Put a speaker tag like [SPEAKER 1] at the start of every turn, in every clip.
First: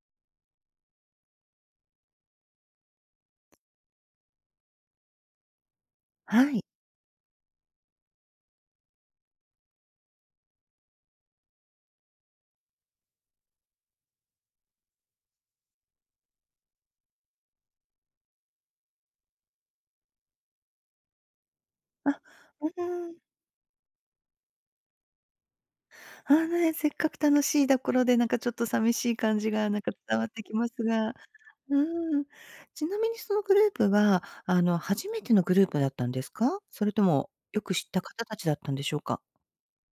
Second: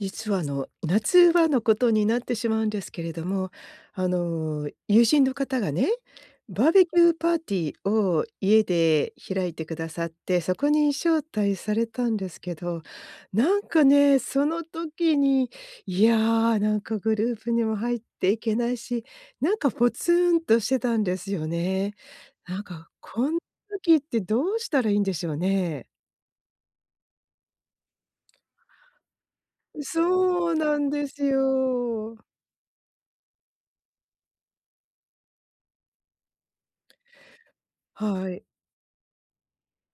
[SPEAKER 1] 実はあの夏場のことになってしまうんですけれども、あの友人の方がね、
[SPEAKER 2] はい。
[SPEAKER 1] バーベキューパーティーを家で開いてくださって、そこに招待されたんですけど、なんかね、その時に、いや、なんかグループにも入っていけないし、なんかポツンとしてたんですよね。
[SPEAKER 2] あ、
[SPEAKER 1] なん
[SPEAKER 2] う
[SPEAKER 1] か
[SPEAKER 2] ーん。
[SPEAKER 1] こんな時ってどうしたらいいんでしょうね？
[SPEAKER 2] あのね、せっかく楽しいところで、なんかちょっと寂しい感じがなんか伝わって
[SPEAKER 1] そう
[SPEAKER 2] きます
[SPEAKER 1] なんで
[SPEAKER 2] が。
[SPEAKER 1] す
[SPEAKER 2] う
[SPEAKER 1] よ。
[SPEAKER 2] ーん。ちなみにそのグループは、あの、初めてのグループだったんですか？それともよく知った方
[SPEAKER 1] は
[SPEAKER 2] た
[SPEAKER 1] い。
[SPEAKER 2] ちだったんでしょうか？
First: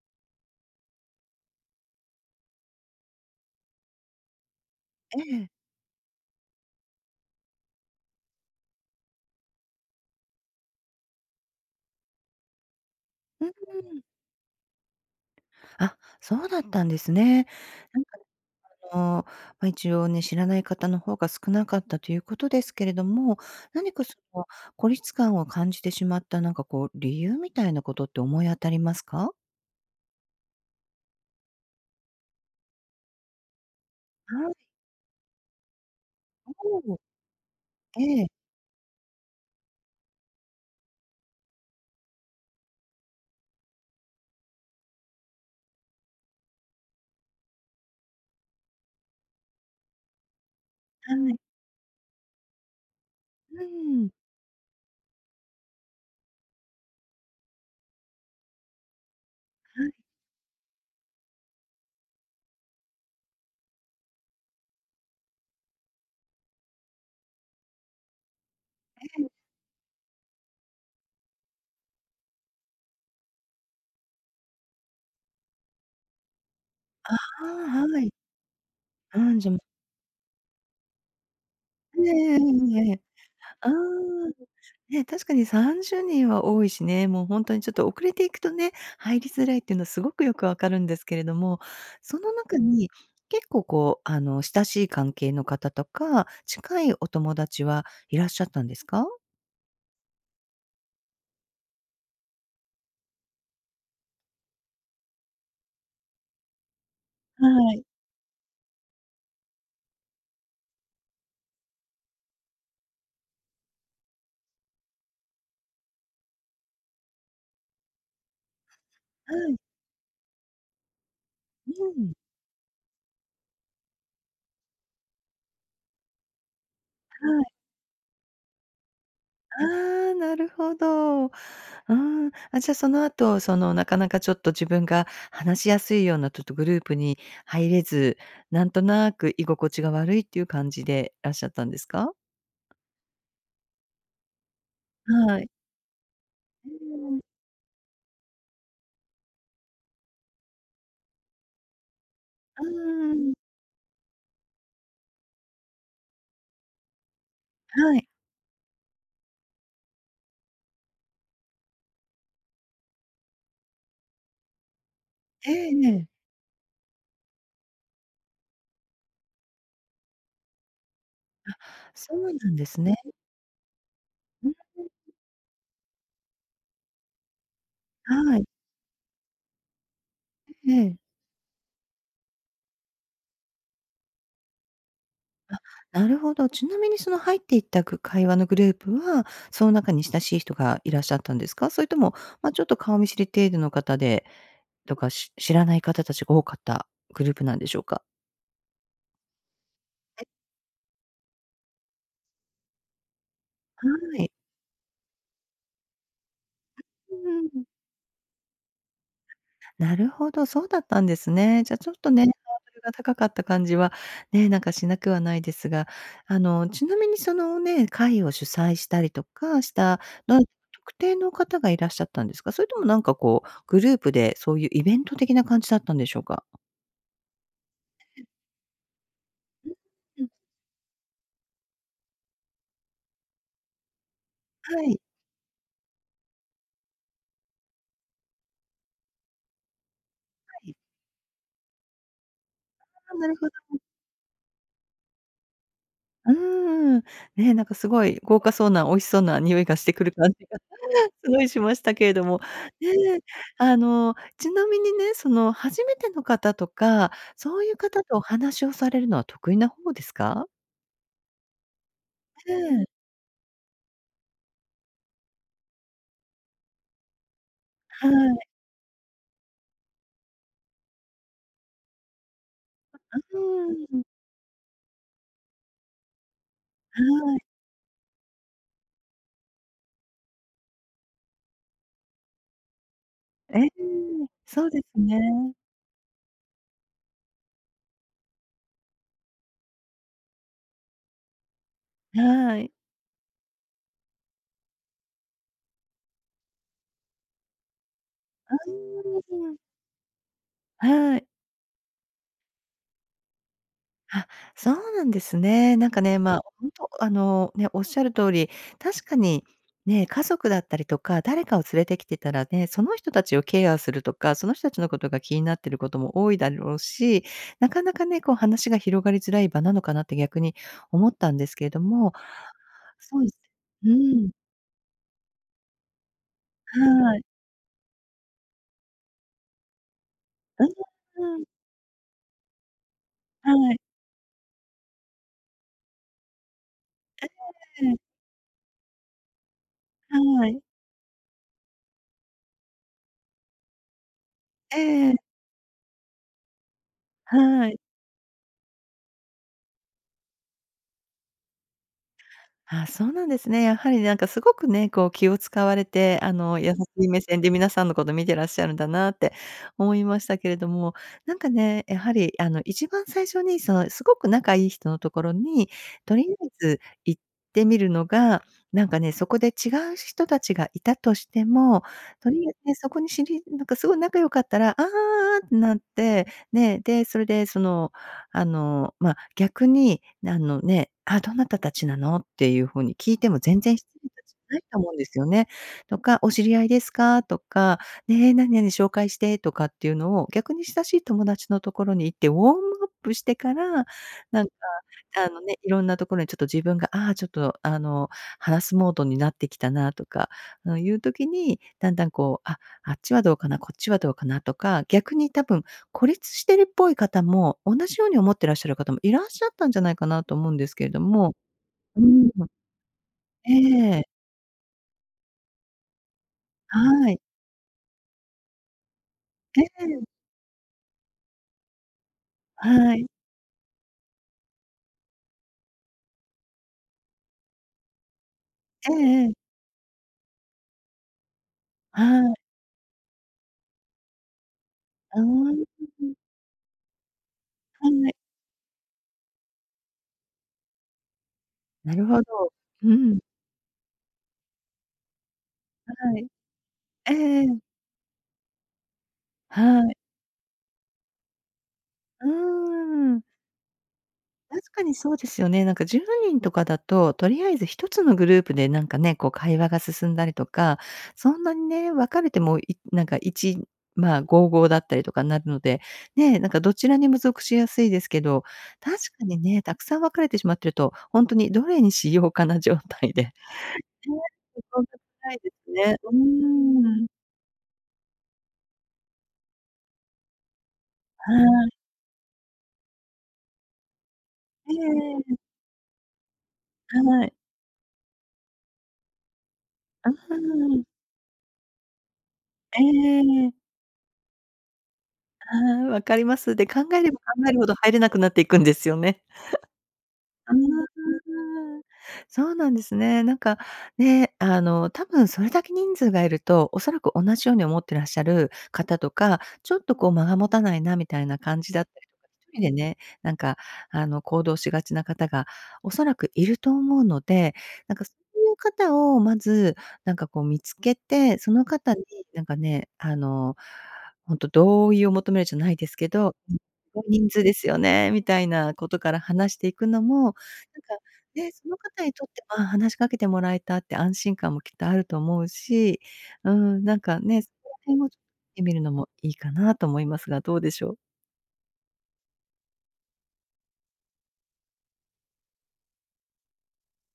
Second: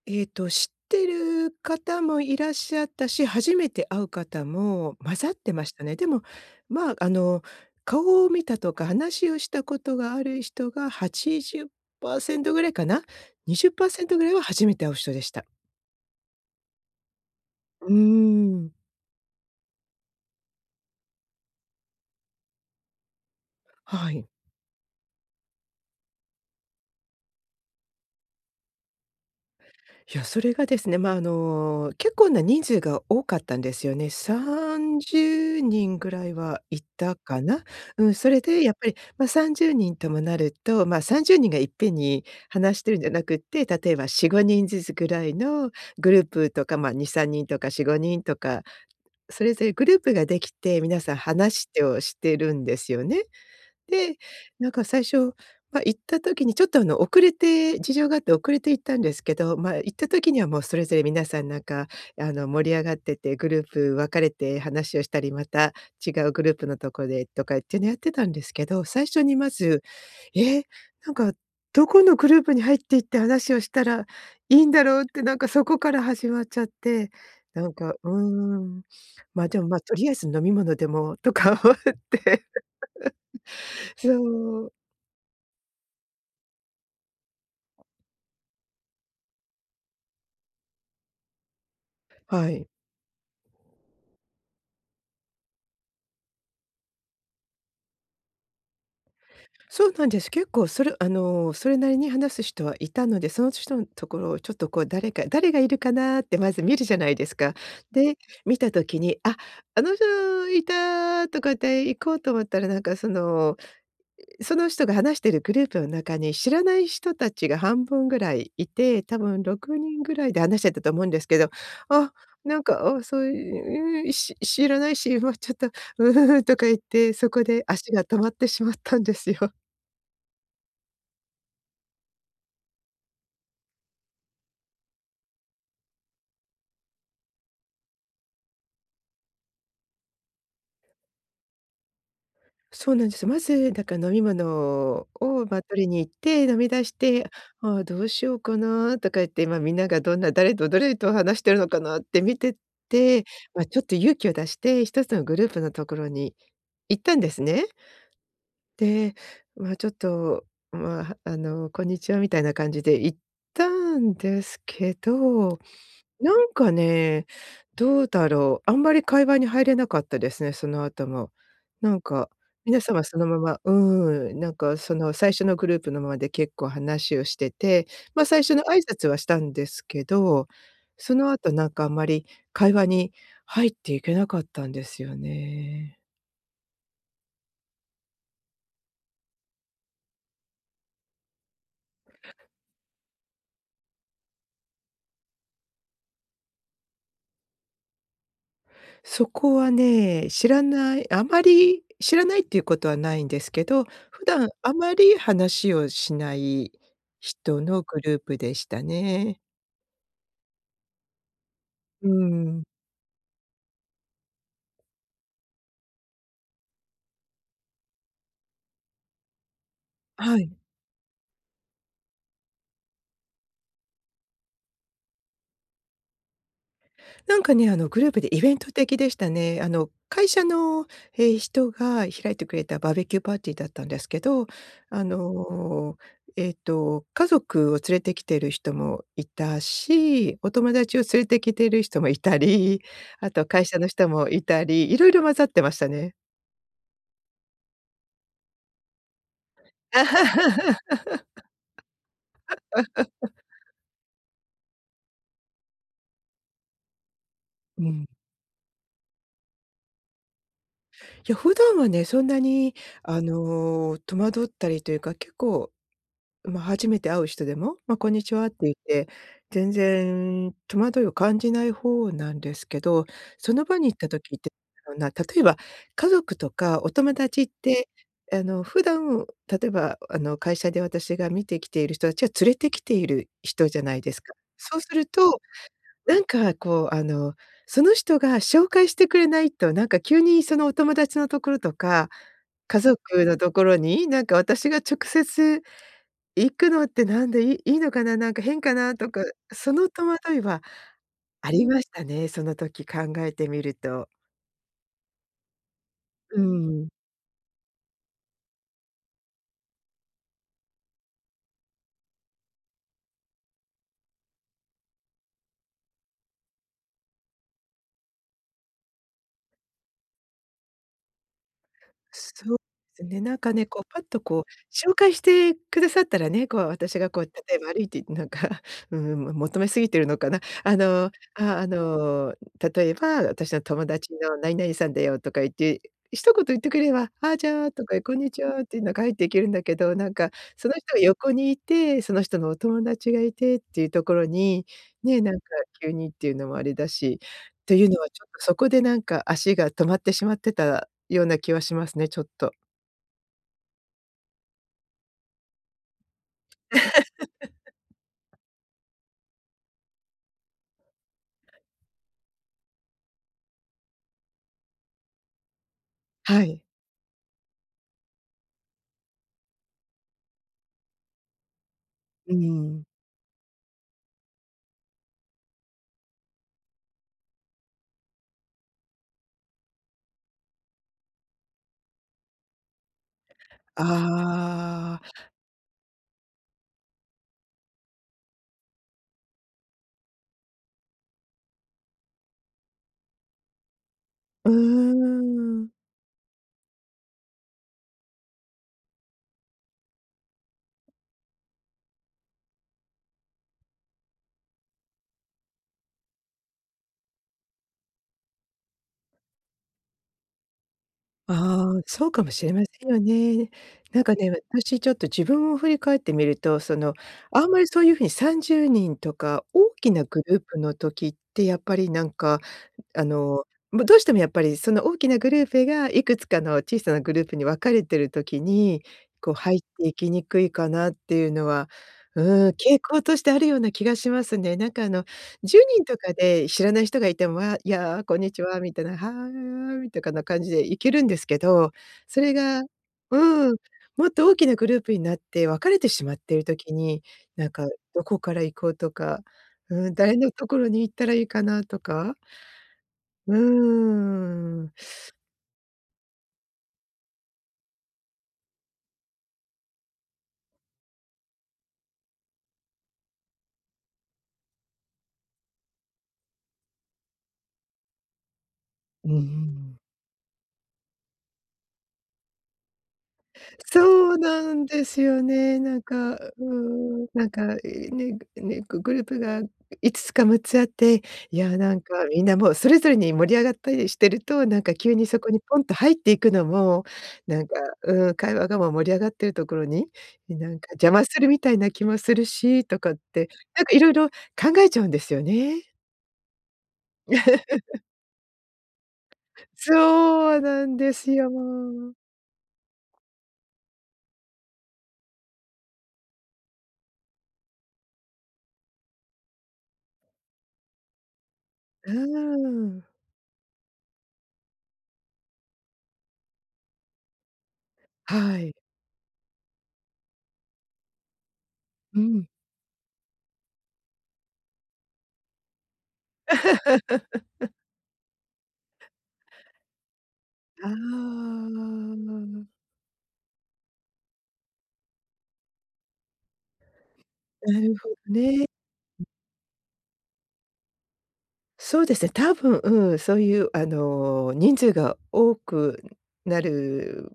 [SPEAKER 1] えっと、知ってる方もいらっしゃったし、初めて会う方も混
[SPEAKER 2] え
[SPEAKER 1] ざっ
[SPEAKER 2] え。
[SPEAKER 1] てましたね。でも、まあ、あの、顔を見たとか話をしたことがある人が80%ぐらいかな。
[SPEAKER 2] うー
[SPEAKER 1] にじゅっパー
[SPEAKER 2] ん。
[SPEAKER 1] セントぐらいは初めて会う人でした。
[SPEAKER 2] あ、そうだったんですね。
[SPEAKER 1] うー
[SPEAKER 2] なんか
[SPEAKER 1] ん。
[SPEAKER 2] あの、ま、一応ね、知らない方の方が少なかったということですけれども、何か
[SPEAKER 1] は
[SPEAKER 2] そ
[SPEAKER 1] い。
[SPEAKER 2] の孤立感を感じてしまった、なんかこう理由みたいなことって思い当たりますか？
[SPEAKER 1] いや、それがですね、ま、あの結構な人数が多かったんですよね。さ
[SPEAKER 2] はい。
[SPEAKER 1] んじゅうにんぐらいはい
[SPEAKER 2] おお。
[SPEAKER 1] たかな。うん、
[SPEAKER 2] ええ。
[SPEAKER 1] それでやっぱり、ま、30人ともなると、ま、30人がいっぺんに話してるんじゃなくって、例えば4、5人ずつぐらいのグループとか、ま、2、3人とか4、5人とか、それぞれグループができて皆さ
[SPEAKER 2] は
[SPEAKER 1] ん
[SPEAKER 2] い。
[SPEAKER 1] 話してをしてるんですよね。
[SPEAKER 2] うーん。
[SPEAKER 1] で、なんか最初、ま、行った時にちょっとあの遅れて、事情があって遅れて行ったんですけど、ま、
[SPEAKER 2] は
[SPEAKER 1] 行っ
[SPEAKER 2] い。
[SPEAKER 1] た時にはもうそれぞれ皆さんなんかあの盛り上がってて、グループ分かれて話をしたり、また違うグループのところでとかっていうのやってたんですけど、最
[SPEAKER 2] え
[SPEAKER 1] 初
[SPEAKER 2] え。
[SPEAKER 1] にまず、え、なんかどこのグループに入って行って話をしたらいいんだろうってなんかそこから始まっちゃって、
[SPEAKER 2] あ
[SPEAKER 1] なん
[SPEAKER 2] あ、
[SPEAKER 1] か、
[SPEAKER 2] は
[SPEAKER 1] う
[SPEAKER 2] い。
[SPEAKER 1] ーん。
[SPEAKER 2] うん、
[SPEAKER 1] ま、
[SPEAKER 2] じゃ
[SPEAKER 1] でも、ま、とりあえず飲み物でもとか思っ
[SPEAKER 2] ええ、え
[SPEAKER 1] て。
[SPEAKER 2] え、ええ、ええ。ああ。
[SPEAKER 1] そう。
[SPEAKER 2] ね、確かに30人は多いしね。もうほんとにちょっと遅れていくとね、入りづらいっていうのはすごくよく分かるんですけれども、その
[SPEAKER 1] は
[SPEAKER 2] 中
[SPEAKER 1] い。
[SPEAKER 2] に、結構、こう、あの、親しい関係の方とか、近いお友達はいらっしゃったんですか？
[SPEAKER 1] そうなんです。結構それ、あの、それなりに話す人はいたので、その人のところをちょっとこう誰か誰がいるかなってまず見るじゃないですか。
[SPEAKER 2] はい。
[SPEAKER 1] で、見た時に、あ、あの人いたとかって行こうと思ったらなんかその、その人が話しているグループの中に知らない人たちが半分ぐらいいて、多
[SPEAKER 2] は
[SPEAKER 1] 分
[SPEAKER 2] い。
[SPEAKER 1] 6人ぐらいで話してたと思うんですけど、
[SPEAKER 2] う
[SPEAKER 1] あ、
[SPEAKER 2] ん。
[SPEAKER 1] なんか、あ、そういう知知らないし、ま、ちょっと「う、うん」とか言って、そ
[SPEAKER 2] は
[SPEAKER 1] こ
[SPEAKER 2] い。
[SPEAKER 1] で足が止まってしまったんですよ。
[SPEAKER 2] ああ、なるほど、ああ。あ、じゃ、その後そのなかなかちょっと自分が話しやすいようなちょっとグループに入れず、なんとなく居心地が悪いっていう感じでらっしゃったんですか？
[SPEAKER 1] そうなんです。まずだから飲み物
[SPEAKER 2] は
[SPEAKER 1] を、
[SPEAKER 2] い。
[SPEAKER 1] ま、取りに行って、飲み
[SPEAKER 2] う
[SPEAKER 1] 出し
[SPEAKER 2] ーん。
[SPEAKER 1] て、「あ、どうしようかな」とか言って、ま、みんながどんな誰と誰と話しているのかなって見て
[SPEAKER 2] うー
[SPEAKER 1] て、
[SPEAKER 2] ん。
[SPEAKER 1] ま、ちょっと勇気を出して1つのグループのところに行ったんですね。
[SPEAKER 2] はい。
[SPEAKER 1] で、ま、ちょっと、ま、あの、こんにちは、みたいな感じで行ったんですけ
[SPEAKER 2] え
[SPEAKER 1] ど、
[SPEAKER 2] え、ええ。
[SPEAKER 1] なんかね、どうだろう、あんまり会話に入れなかったですね、その後も。
[SPEAKER 2] あ、
[SPEAKER 1] なん
[SPEAKER 2] そ
[SPEAKER 1] か、
[SPEAKER 2] うなんで
[SPEAKER 1] 皆
[SPEAKER 2] す
[SPEAKER 1] さ
[SPEAKER 2] ね。
[SPEAKER 1] んはそのまま、うーん、
[SPEAKER 2] うー
[SPEAKER 1] な
[SPEAKER 2] ん。
[SPEAKER 1] んかその最初のグループのままで結構話をしてて、ま、
[SPEAKER 2] は
[SPEAKER 1] 最
[SPEAKER 2] い。
[SPEAKER 1] 初の挨拶はしたんですけど、
[SPEAKER 2] ええ。
[SPEAKER 1] その後なんかあまり会話に入っていけなかったんですよね。
[SPEAKER 2] あ、なるほど。ちなみにその入っていったグ会話のグループは、その中に親しい人がいらっしゃったんですか？それとも、ま、ちょっと顔見知り程度の方で、とか、知知らない方たちが多かったグループなんでしょうか？
[SPEAKER 1] そこはね、知らない、あまり知らないっていうことはないんですけど、
[SPEAKER 2] は
[SPEAKER 1] 普
[SPEAKER 2] い。
[SPEAKER 1] 段あまり話をしない
[SPEAKER 2] うー
[SPEAKER 1] 人
[SPEAKER 2] ん。
[SPEAKER 1] のグループでしたね。
[SPEAKER 2] なるほど、そうだったんですね。じゃ、ちょっ
[SPEAKER 1] うー
[SPEAKER 2] とね、ハ
[SPEAKER 1] ん。
[SPEAKER 2] ードルが高かった感じはね、なんか、しなくはないですが、あの、ちなみにそのね、会を主催したりとかしたど
[SPEAKER 1] は
[SPEAKER 2] ん
[SPEAKER 1] い。
[SPEAKER 2] 特定の方がいらっしゃったんですか？それともなんか、こう、グループでそういうイベント的な感じだったんでしょうか？
[SPEAKER 1] なんかね、あの、グループでイベント的でしたね。あ
[SPEAKER 2] ん、
[SPEAKER 1] の、
[SPEAKER 2] う
[SPEAKER 1] 会
[SPEAKER 2] ん。
[SPEAKER 1] 社の、え、人が開いてくれたバーベキューパーティーだったんですけど、
[SPEAKER 2] はい。
[SPEAKER 1] あの、えっと、家族を連れてきている人もいたし、お
[SPEAKER 2] は
[SPEAKER 1] 友
[SPEAKER 2] い。
[SPEAKER 1] 達を連れてきている人もいたり
[SPEAKER 2] あ、な
[SPEAKER 1] あ
[SPEAKER 2] る
[SPEAKER 1] と
[SPEAKER 2] ほ
[SPEAKER 1] は
[SPEAKER 2] ど
[SPEAKER 1] 会社
[SPEAKER 2] ね。
[SPEAKER 1] の人もいたり、いろいろ混ざってましたね。
[SPEAKER 2] うーん、ね、なんか、すごい豪華そうな美味しそうな匂いがしてくる感じが すごいしましたけれども、ね。あの、ちなみにね、その初めての方とか、そういう
[SPEAKER 1] うん。
[SPEAKER 2] 方とお話をされるのは得意な方ですか？
[SPEAKER 1] いや、普段はねそんな
[SPEAKER 2] へ
[SPEAKER 1] に、
[SPEAKER 2] え。
[SPEAKER 1] あの、戸惑ったりというか結構、ま、初めて会う人でも、ま、「こ
[SPEAKER 2] は
[SPEAKER 1] んにち
[SPEAKER 2] い。
[SPEAKER 1] は」って言って、全然戸惑いを感じない方なんですけど、
[SPEAKER 2] あ
[SPEAKER 1] その場に行っ
[SPEAKER 2] あ。
[SPEAKER 1] た時って、なんだろうな、例えば、家族とかお友
[SPEAKER 2] はい。
[SPEAKER 1] 達って、あの、普段、例えばあの、会社で私が見てきている人たちは連れてきている
[SPEAKER 2] え
[SPEAKER 1] 人
[SPEAKER 2] え、
[SPEAKER 1] じゃないですか、
[SPEAKER 2] そう
[SPEAKER 1] そう
[SPEAKER 2] で
[SPEAKER 1] す
[SPEAKER 2] す
[SPEAKER 1] ると、
[SPEAKER 2] ね。
[SPEAKER 1] なんかこうあの、その人が紹介してくれないと、なんか急にそのお友達のところとか、
[SPEAKER 2] はい。
[SPEAKER 1] 家族のところに、なんか私が直接、行くのってなんで、「いいのかな、なんか
[SPEAKER 2] あ、
[SPEAKER 1] 変かな」と
[SPEAKER 2] う
[SPEAKER 1] か、
[SPEAKER 2] ーん。
[SPEAKER 1] その戸惑いは
[SPEAKER 2] はい。
[SPEAKER 1] ありましたね。その時考えてみると。
[SPEAKER 2] あ、そうなんですね。なんかね、
[SPEAKER 1] う
[SPEAKER 2] ま、
[SPEAKER 1] ー
[SPEAKER 2] ほん
[SPEAKER 1] ん。
[SPEAKER 2] とあの、ね、おっしゃる通り、確かにね、家族だったりとか、誰かを連れてきてたらね、その人たちをケアするとか、その人たちのことが気になっていることも多いだろうし、なかなかね、こう話が広がりづらい場なのかなって逆に思ったんですけども、
[SPEAKER 1] そうです
[SPEAKER 2] そ
[SPEAKER 1] ね、
[SPEAKER 2] うで
[SPEAKER 1] なん
[SPEAKER 2] す
[SPEAKER 1] かね、こう
[SPEAKER 2] うー
[SPEAKER 1] パッと
[SPEAKER 2] ん。
[SPEAKER 1] こう紹介してくださったらね、こう、私が
[SPEAKER 2] は
[SPEAKER 1] こ
[SPEAKER 2] い。
[SPEAKER 1] う例えば歩いて行ってなんか求めすぎているのかな？
[SPEAKER 2] あ
[SPEAKER 1] あの、あ
[SPEAKER 2] あ。
[SPEAKER 1] あ、あの、例えば
[SPEAKER 2] は
[SPEAKER 1] 「私の
[SPEAKER 2] い。
[SPEAKER 1] 友達の何々さんだよ」とか言って、一言言ってくれれば、
[SPEAKER 2] え
[SPEAKER 1] 「あ、じゃあ」と
[SPEAKER 2] え。
[SPEAKER 1] か、「こんにちは」って言いながら入っていけるんだけど、なんか
[SPEAKER 2] はい。
[SPEAKER 1] その人が横にいて、その人のお友達がいてっていうところに、
[SPEAKER 2] ええ。
[SPEAKER 1] ね、なんか急にっていうのもあれだしっ
[SPEAKER 2] は
[SPEAKER 1] て
[SPEAKER 2] い。
[SPEAKER 1] いうのはちょっとそこでなんか足が止まってしまってたような気はしますね、ちょっと。
[SPEAKER 2] あ、そうなんですね。やはりなんかすごくね、こう気を使われて、あの優しい目線で皆 さんのこと見てらっしゃるんだなって思いましたけれども、なんかね、やはりあの一番最初にその、すごく仲いい人のところにとり
[SPEAKER 1] は
[SPEAKER 2] あえ
[SPEAKER 1] い。
[SPEAKER 2] ず行ってみるのが、なんかね、そこで違う人たちがいたとしても、と
[SPEAKER 1] うー
[SPEAKER 2] りあえず
[SPEAKER 1] ん。
[SPEAKER 2] そこに知りなんかすごい仲良かったら、「ああ」ってなって、ね。で、それで、その、あの、ま、逆に、あのね、あ、「どなたたちなの？」っていう風に聞いても全然失礼じゃないと思うん
[SPEAKER 1] あ
[SPEAKER 2] で
[SPEAKER 1] あ。
[SPEAKER 2] すよね。とか、「お知り合いですか？」とか、ね、「何々紹介して」とかっていうのを、逆に親しい友達の所に行って、ウォームアップしてから、なん
[SPEAKER 1] う
[SPEAKER 2] か、あのね、
[SPEAKER 1] ーん。
[SPEAKER 2] 色んなところにちょっと自分が、あ、ちょっと、あの、話すモードになってきたなとかいう時に、だんだんこう、あ、あっちはどうかな、こっちはどうかなとか、逆に多分、孤立してるっぽい方も、同じように思ってらっしゃる方もいらっしゃったんじゃないかなと思うんですけども、
[SPEAKER 1] ああ、
[SPEAKER 2] うー
[SPEAKER 1] そうかも
[SPEAKER 2] ん、
[SPEAKER 1] しれませんよね。
[SPEAKER 2] え
[SPEAKER 1] なん
[SPEAKER 2] え。
[SPEAKER 1] かね、私ちょっと自分を振り返ってみると、その
[SPEAKER 2] はい。
[SPEAKER 1] あんまりそういう風に30人とか
[SPEAKER 2] え
[SPEAKER 1] 大きな
[SPEAKER 2] え。
[SPEAKER 1] グループの時ってやっぱりなんか、
[SPEAKER 2] は
[SPEAKER 1] あ
[SPEAKER 2] い。
[SPEAKER 1] の、どうしてもやっぱりその大きなグループがいくつかの小さなグループに分かれてる時に、
[SPEAKER 2] えええ
[SPEAKER 1] こう
[SPEAKER 2] え。
[SPEAKER 1] 入って行きにくいかなっていうのは、
[SPEAKER 2] は
[SPEAKER 1] う
[SPEAKER 2] い。
[SPEAKER 1] ーん、傾向としてあるような気がしますね。なんかあの
[SPEAKER 2] ああ、
[SPEAKER 1] じゅう
[SPEAKER 2] ふ
[SPEAKER 1] にんと
[SPEAKER 2] ふ
[SPEAKER 1] か
[SPEAKER 2] ん。
[SPEAKER 1] で知らない人がいても、「わ、い
[SPEAKER 2] は
[SPEAKER 1] や、
[SPEAKER 2] い。
[SPEAKER 1] こんにちは」みたいな、「はい」とかな感じで行けるんですけど、
[SPEAKER 2] なるほ
[SPEAKER 1] それ
[SPEAKER 2] ど。
[SPEAKER 1] が、う
[SPEAKER 2] うん。
[SPEAKER 1] ーん、もっと大きなグループになって分かれてしまっ
[SPEAKER 2] はい。
[SPEAKER 1] ている時に、
[SPEAKER 2] えええ
[SPEAKER 1] なん
[SPEAKER 2] え。
[SPEAKER 1] かどこから行こうとか、
[SPEAKER 2] は
[SPEAKER 1] うーん、
[SPEAKER 2] い。
[SPEAKER 1] 誰のところに行ったらいいかなとか
[SPEAKER 2] うーん。
[SPEAKER 1] うー
[SPEAKER 2] 確
[SPEAKER 1] ん。
[SPEAKER 2] かにそうですよね。なんか10人とかだと、とりあえず1つのグループでなんかね、こう会話が進んだりとか、そんなにね、分かれてもなんか、いいち、まあ、5、5だったりとかになるので、ね、なんかどちらにも属しやすいですけど、確
[SPEAKER 1] うんうんう
[SPEAKER 2] かにね、沢
[SPEAKER 1] ん。
[SPEAKER 2] 山分かれてしまってると、ほんとにどれにしようかな状態で
[SPEAKER 1] そう
[SPEAKER 2] [unintelligible]
[SPEAKER 1] なん
[SPEAKER 2] そ
[SPEAKER 1] で
[SPEAKER 2] んな
[SPEAKER 1] す
[SPEAKER 2] し
[SPEAKER 1] よ
[SPEAKER 2] ないで
[SPEAKER 1] ね。
[SPEAKER 2] す
[SPEAKER 1] なん
[SPEAKER 2] ね。う
[SPEAKER 1] か、うー
[SPEAKER 2] ー
[SPEAKER 1] ん。
[SPEAKER 2] ん。
[SPEAKER 1] なんか、ね、ね、グループが5つか6つあって、いや、
[SPEAKER 2] はい。
[SPEAKER 1] なんかみんなもうそれぞれに盛り上がったりしてると、なん
[SPEAKER 2] え
[SPEAKER 1] か急にそこ
[SPEAKER 2] えええ。
[SPEAKER 1] にポンと入っていくのも
[SPEAKER 2] はい。
[SPEAKER 1] なんか、うーん、会話が盛り上がっているところに、
[SPEAKER 2] あ
[SPEAKER 1] なんか
[SPEAKER 2] あ。
[SPEAKER 1] 邪魔するみたいな気もするし、と
[SPEAKER 2] え
[SPEAKER 1] かっ
[SPEAKER 2] え
[SPEAKER 1] て、
[SPEAKER 2] ええ。
[SPEAKER 1] なんか色々考えちゃうんですよね。
[SPEAKER 2] ああ、分かります。で、考えれば考えるほど 入れなくなっていくんですよね。
[SPEAKER 1] そう
[SPEAKER 2] ああ、
[SPEAKER 1] なんですよ、もう。
[SPEAKER 2] そうなんですね。なんか、ね、あの多分、それだけ人数がいると、おそらく同じように思ってらっしゃる方とか、ちょっとこう間が持たないなみたいな感じだっ
[SPEAKER 1] うー
[SPEAKER 2] たり、一人で
[SPEAKER 1] ん。
[SPEAKER 2] ね、なんか、あの、行動しがちな方がおそらくいると思うので、なんか、そ
[SPEAKER 1] は
[SPEAKER 2] うい
[SPEAKER 1] い。
[SPEAKER 2] う方をまず、なんかこう見付けて、その方
[SPEAKER 1] う
[SPEAKER 2] に、
[SPEAKER 1] ん。
[SPEAKER 2] なんかね、あの、ほんと同意を求めるじゃないですけど、「大人数 ですよね？」みたいなことから話していくのも、なんか、
[SPEAKER 1] あ
[SPEAKER 2] ね、その方にとって、
[SPEAKER 1] あ。
[SPEAKER 2] 「ああ、話しかけてもらえた」っていう安心感もきっとあると思うし、うーん、なんかね、そ
[SPEAKER 1] な
[SPEAKER 2] こ
[SPEAKER 1] る
[SPEAKER 2] ら
[SPEAKER 1] ほど
[SPEAKER 2] 辺をちょっと聞いてみるの
[SPEAKER 1] ね。
[SPEAKER 2] もいいかなと思いますが、どうでしょう？
[SPEAKER 1] そうですね、多分そういう、あの人数が多くなる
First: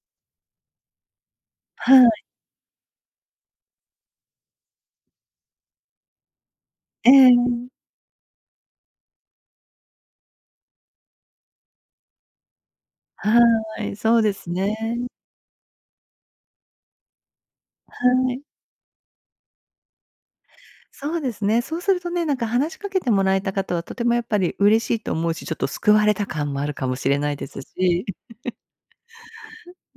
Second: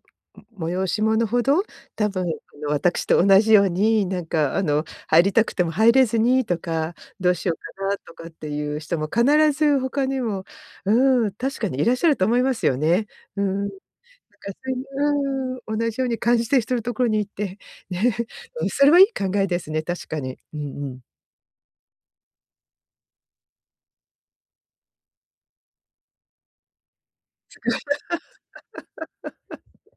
[SPEAKER 1] も催し物ほど、
[SPEAKER 2] は
[SPEAKER 1] 多
[SPEAKER 2] い。
[SPEAKER 1] 分あの、私と同じようになんか、あの入りたくても入れずにとか、
[SPEAKER 2] え
[SPEAKER 1] どうしよう
[SPEAKER 2] え。
[SPEAKER 1] かなとかっていう人も必ず他にも、うん、確かにいらっしゃると思いますよね。う
[SPEAKER 2] は
[SPEAKER 1] ん。なんか、
[SPEAKER 2] い、そうです
[SPEAKER 1] 普通
[SPEAKER 2] ね。
[SPEAKER 1] にうん、同じように感じてる人のところに行って、ね、
[SPEAKER 2] はい。
[SPEAKER 1] うん、それはいい考えですね、確かに。うんうん。
[SPEAKER 2] そうですね。そうするとね、なんか話しかけてもらえた方は、とてもやっぱり嬉しいと思うし、ちょっと救われた感もあるかもしれないですし。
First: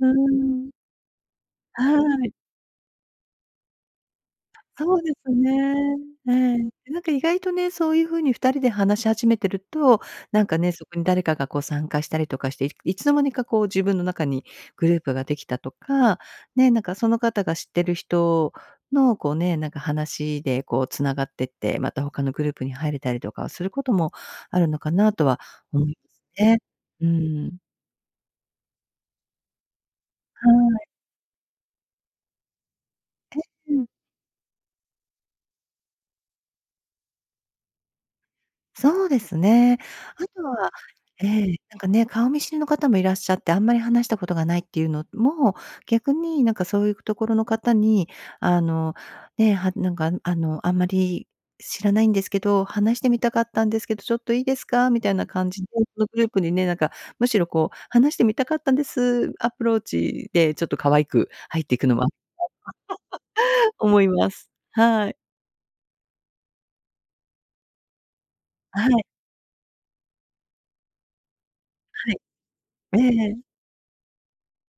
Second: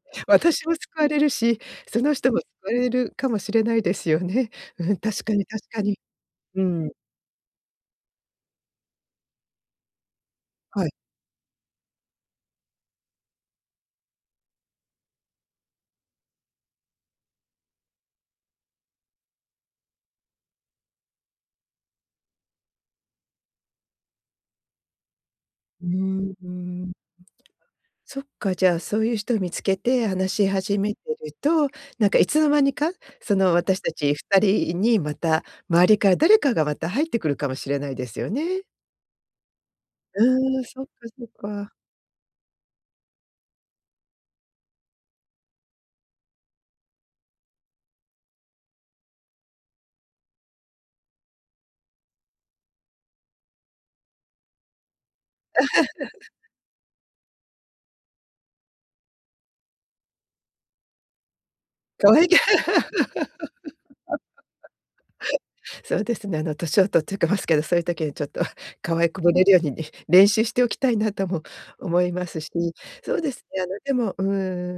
[SPEAKER 2] う
[SPEAKER 1] 私
[SPEAKER 2] ん。
[SPEAKER 1] も救われるし、
[SPEAKER 2] は
[SPEAKER 1] その人
[SPEAKER 2] い。
[SPEAKER 1] もわれるかもしれないですよね。う
[SPEAKER 2] そ
[SPEAKER 1] ん、
[SPEAKER 2] うで
[SPEAKER 1] 確
[SPEAKER 2] す
[SPEAKER 1] かに
[SPEAKER 2] ね。
[SPEAKER 1] 確かに。
[SPEAKER 2] え
[SPEAKER 1] うん。
[SPEAKER 2] え。なんか意外とね、そういう風に二人で話し始めてると、なんかね、そ
[SPEAKER 1] はい。
[SPEAKER 2] こに誰かがこう参加したりとかして、いいつの間にかこう自分の中にグループができたとか、ね、なんかその方が知ってる人のこうね、なんか話でこう繋がってって、また他のグループに入れたりとかはすることもあるのかなとは
[SPEAKER 1] う
[SPEAKER 2] 思い
[SPEAKER 1] ん、う
[SPEAKER 2] ね。
[SPEAKER 1] ん。
[SPEAKER 2] うん。
[SPEAKER 1] そっか、じゃ、そういう人見つけて話し
[SPEAKER 2] は
[SPEAKER 1] 始
[SPEAKER 2] い。
[SPEAKER 1] めてると、なんかいつの間にか、そ
[SPEAKER 2] え。
[SPEAKER 1] の
[SPEAKER 2] う
[SPEAKER 1] 私
[SPEAKER 2] ん。
[SPEAKER 1] たち二人にまた周りから誰かがまた入ってくるかもしれないですよね。
[SPEAKER 2] そうですね。あと
[SPEAKER 1] うん、
[SPEAKER 2] は
[SPEAKER 1] そっか、そ
[SPEAKER 2] え
[SPEAKER 1] っ
[SPEAKER 2] え、
[SPEAKER 1] か。
[SPEAKER 2] なんかね、顔見知りの方もいらっしゃって、あんまり話したことがないっていうのも、逆になんかそういうところの方に、あの、ね、はなんか「あの、あんまり知らないんですけど、話してみたかったんですけど、ちょっといいですか？」みたいな感じで、そのグルー プにね、なんかむしろこう「話してみたかったんです」アプローチでちょっと可愛く入っていくのは
[SPEAKER 1] 可愛い。
[SPEAKER 2] 思います。はい。
[SPEAKER 1] そうですね。あの年を取ってけますけど、そういう時に、ちょっと
[SPEAKER 2] は
[SPEAKER 1] 可
[SPEAKER 2] い。
[SPEAKER 1] 愛こぶれるようにね、練習しておきたいなとも思い
[SPEAKER 2] は
[SPEAKER 1] ますし、
[SPEAKER 2] い。
[SPEAKER 1] そう
[SPEAKER 2] え
[SPEAKER 1] で
[SPEAKER 2] え。
[SPEAKER 1] すね。あの、でも、う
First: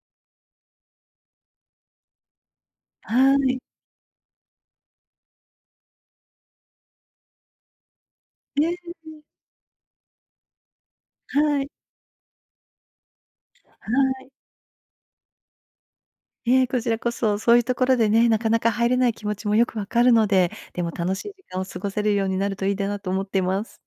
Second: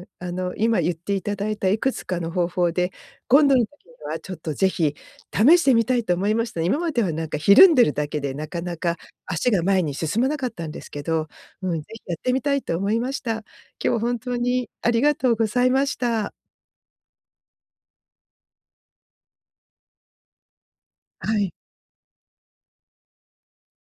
[SPEAKER 1] ん、あの今言っていただいたいくつかの方法で、
[SPEAKER 2] は
[SPEAKER 1] 今度
[SPEAKER 2] い。
[SPEAKER 1] の時にはちょっとぜひ試してみたいと思いましたね。今まではなんかひるんでるだけで、なか
[SPEAKER 2] え、
[SPEAKER 1] なか
[SPEAKER 2] うん。
[SPEAKER 1] 足が前に進まなかったんですけど、
[SPEAKER 2] は
[SPEAKER 1] う
[SPEAKER 2] い。
[SPEAKER 1] ん、ぜひやってみたいと思いました。今日
[SPEAKER 2] は
[SPEAKER 1] は本
[SPEAKER 2] い。
[SPEAKER 1] 当にありがとうございました。
[SPEAKER 2] え、こちらこそ、そういうところでね、なかなか入れない気持ちもよく分かるので、でも楽しい
[SPEAKER 1] は
[SPEAKER 2] 時
[SPEAKER 1] い。
[SPEAKER 2] 間を過ごせるようになるといいだなと思っています。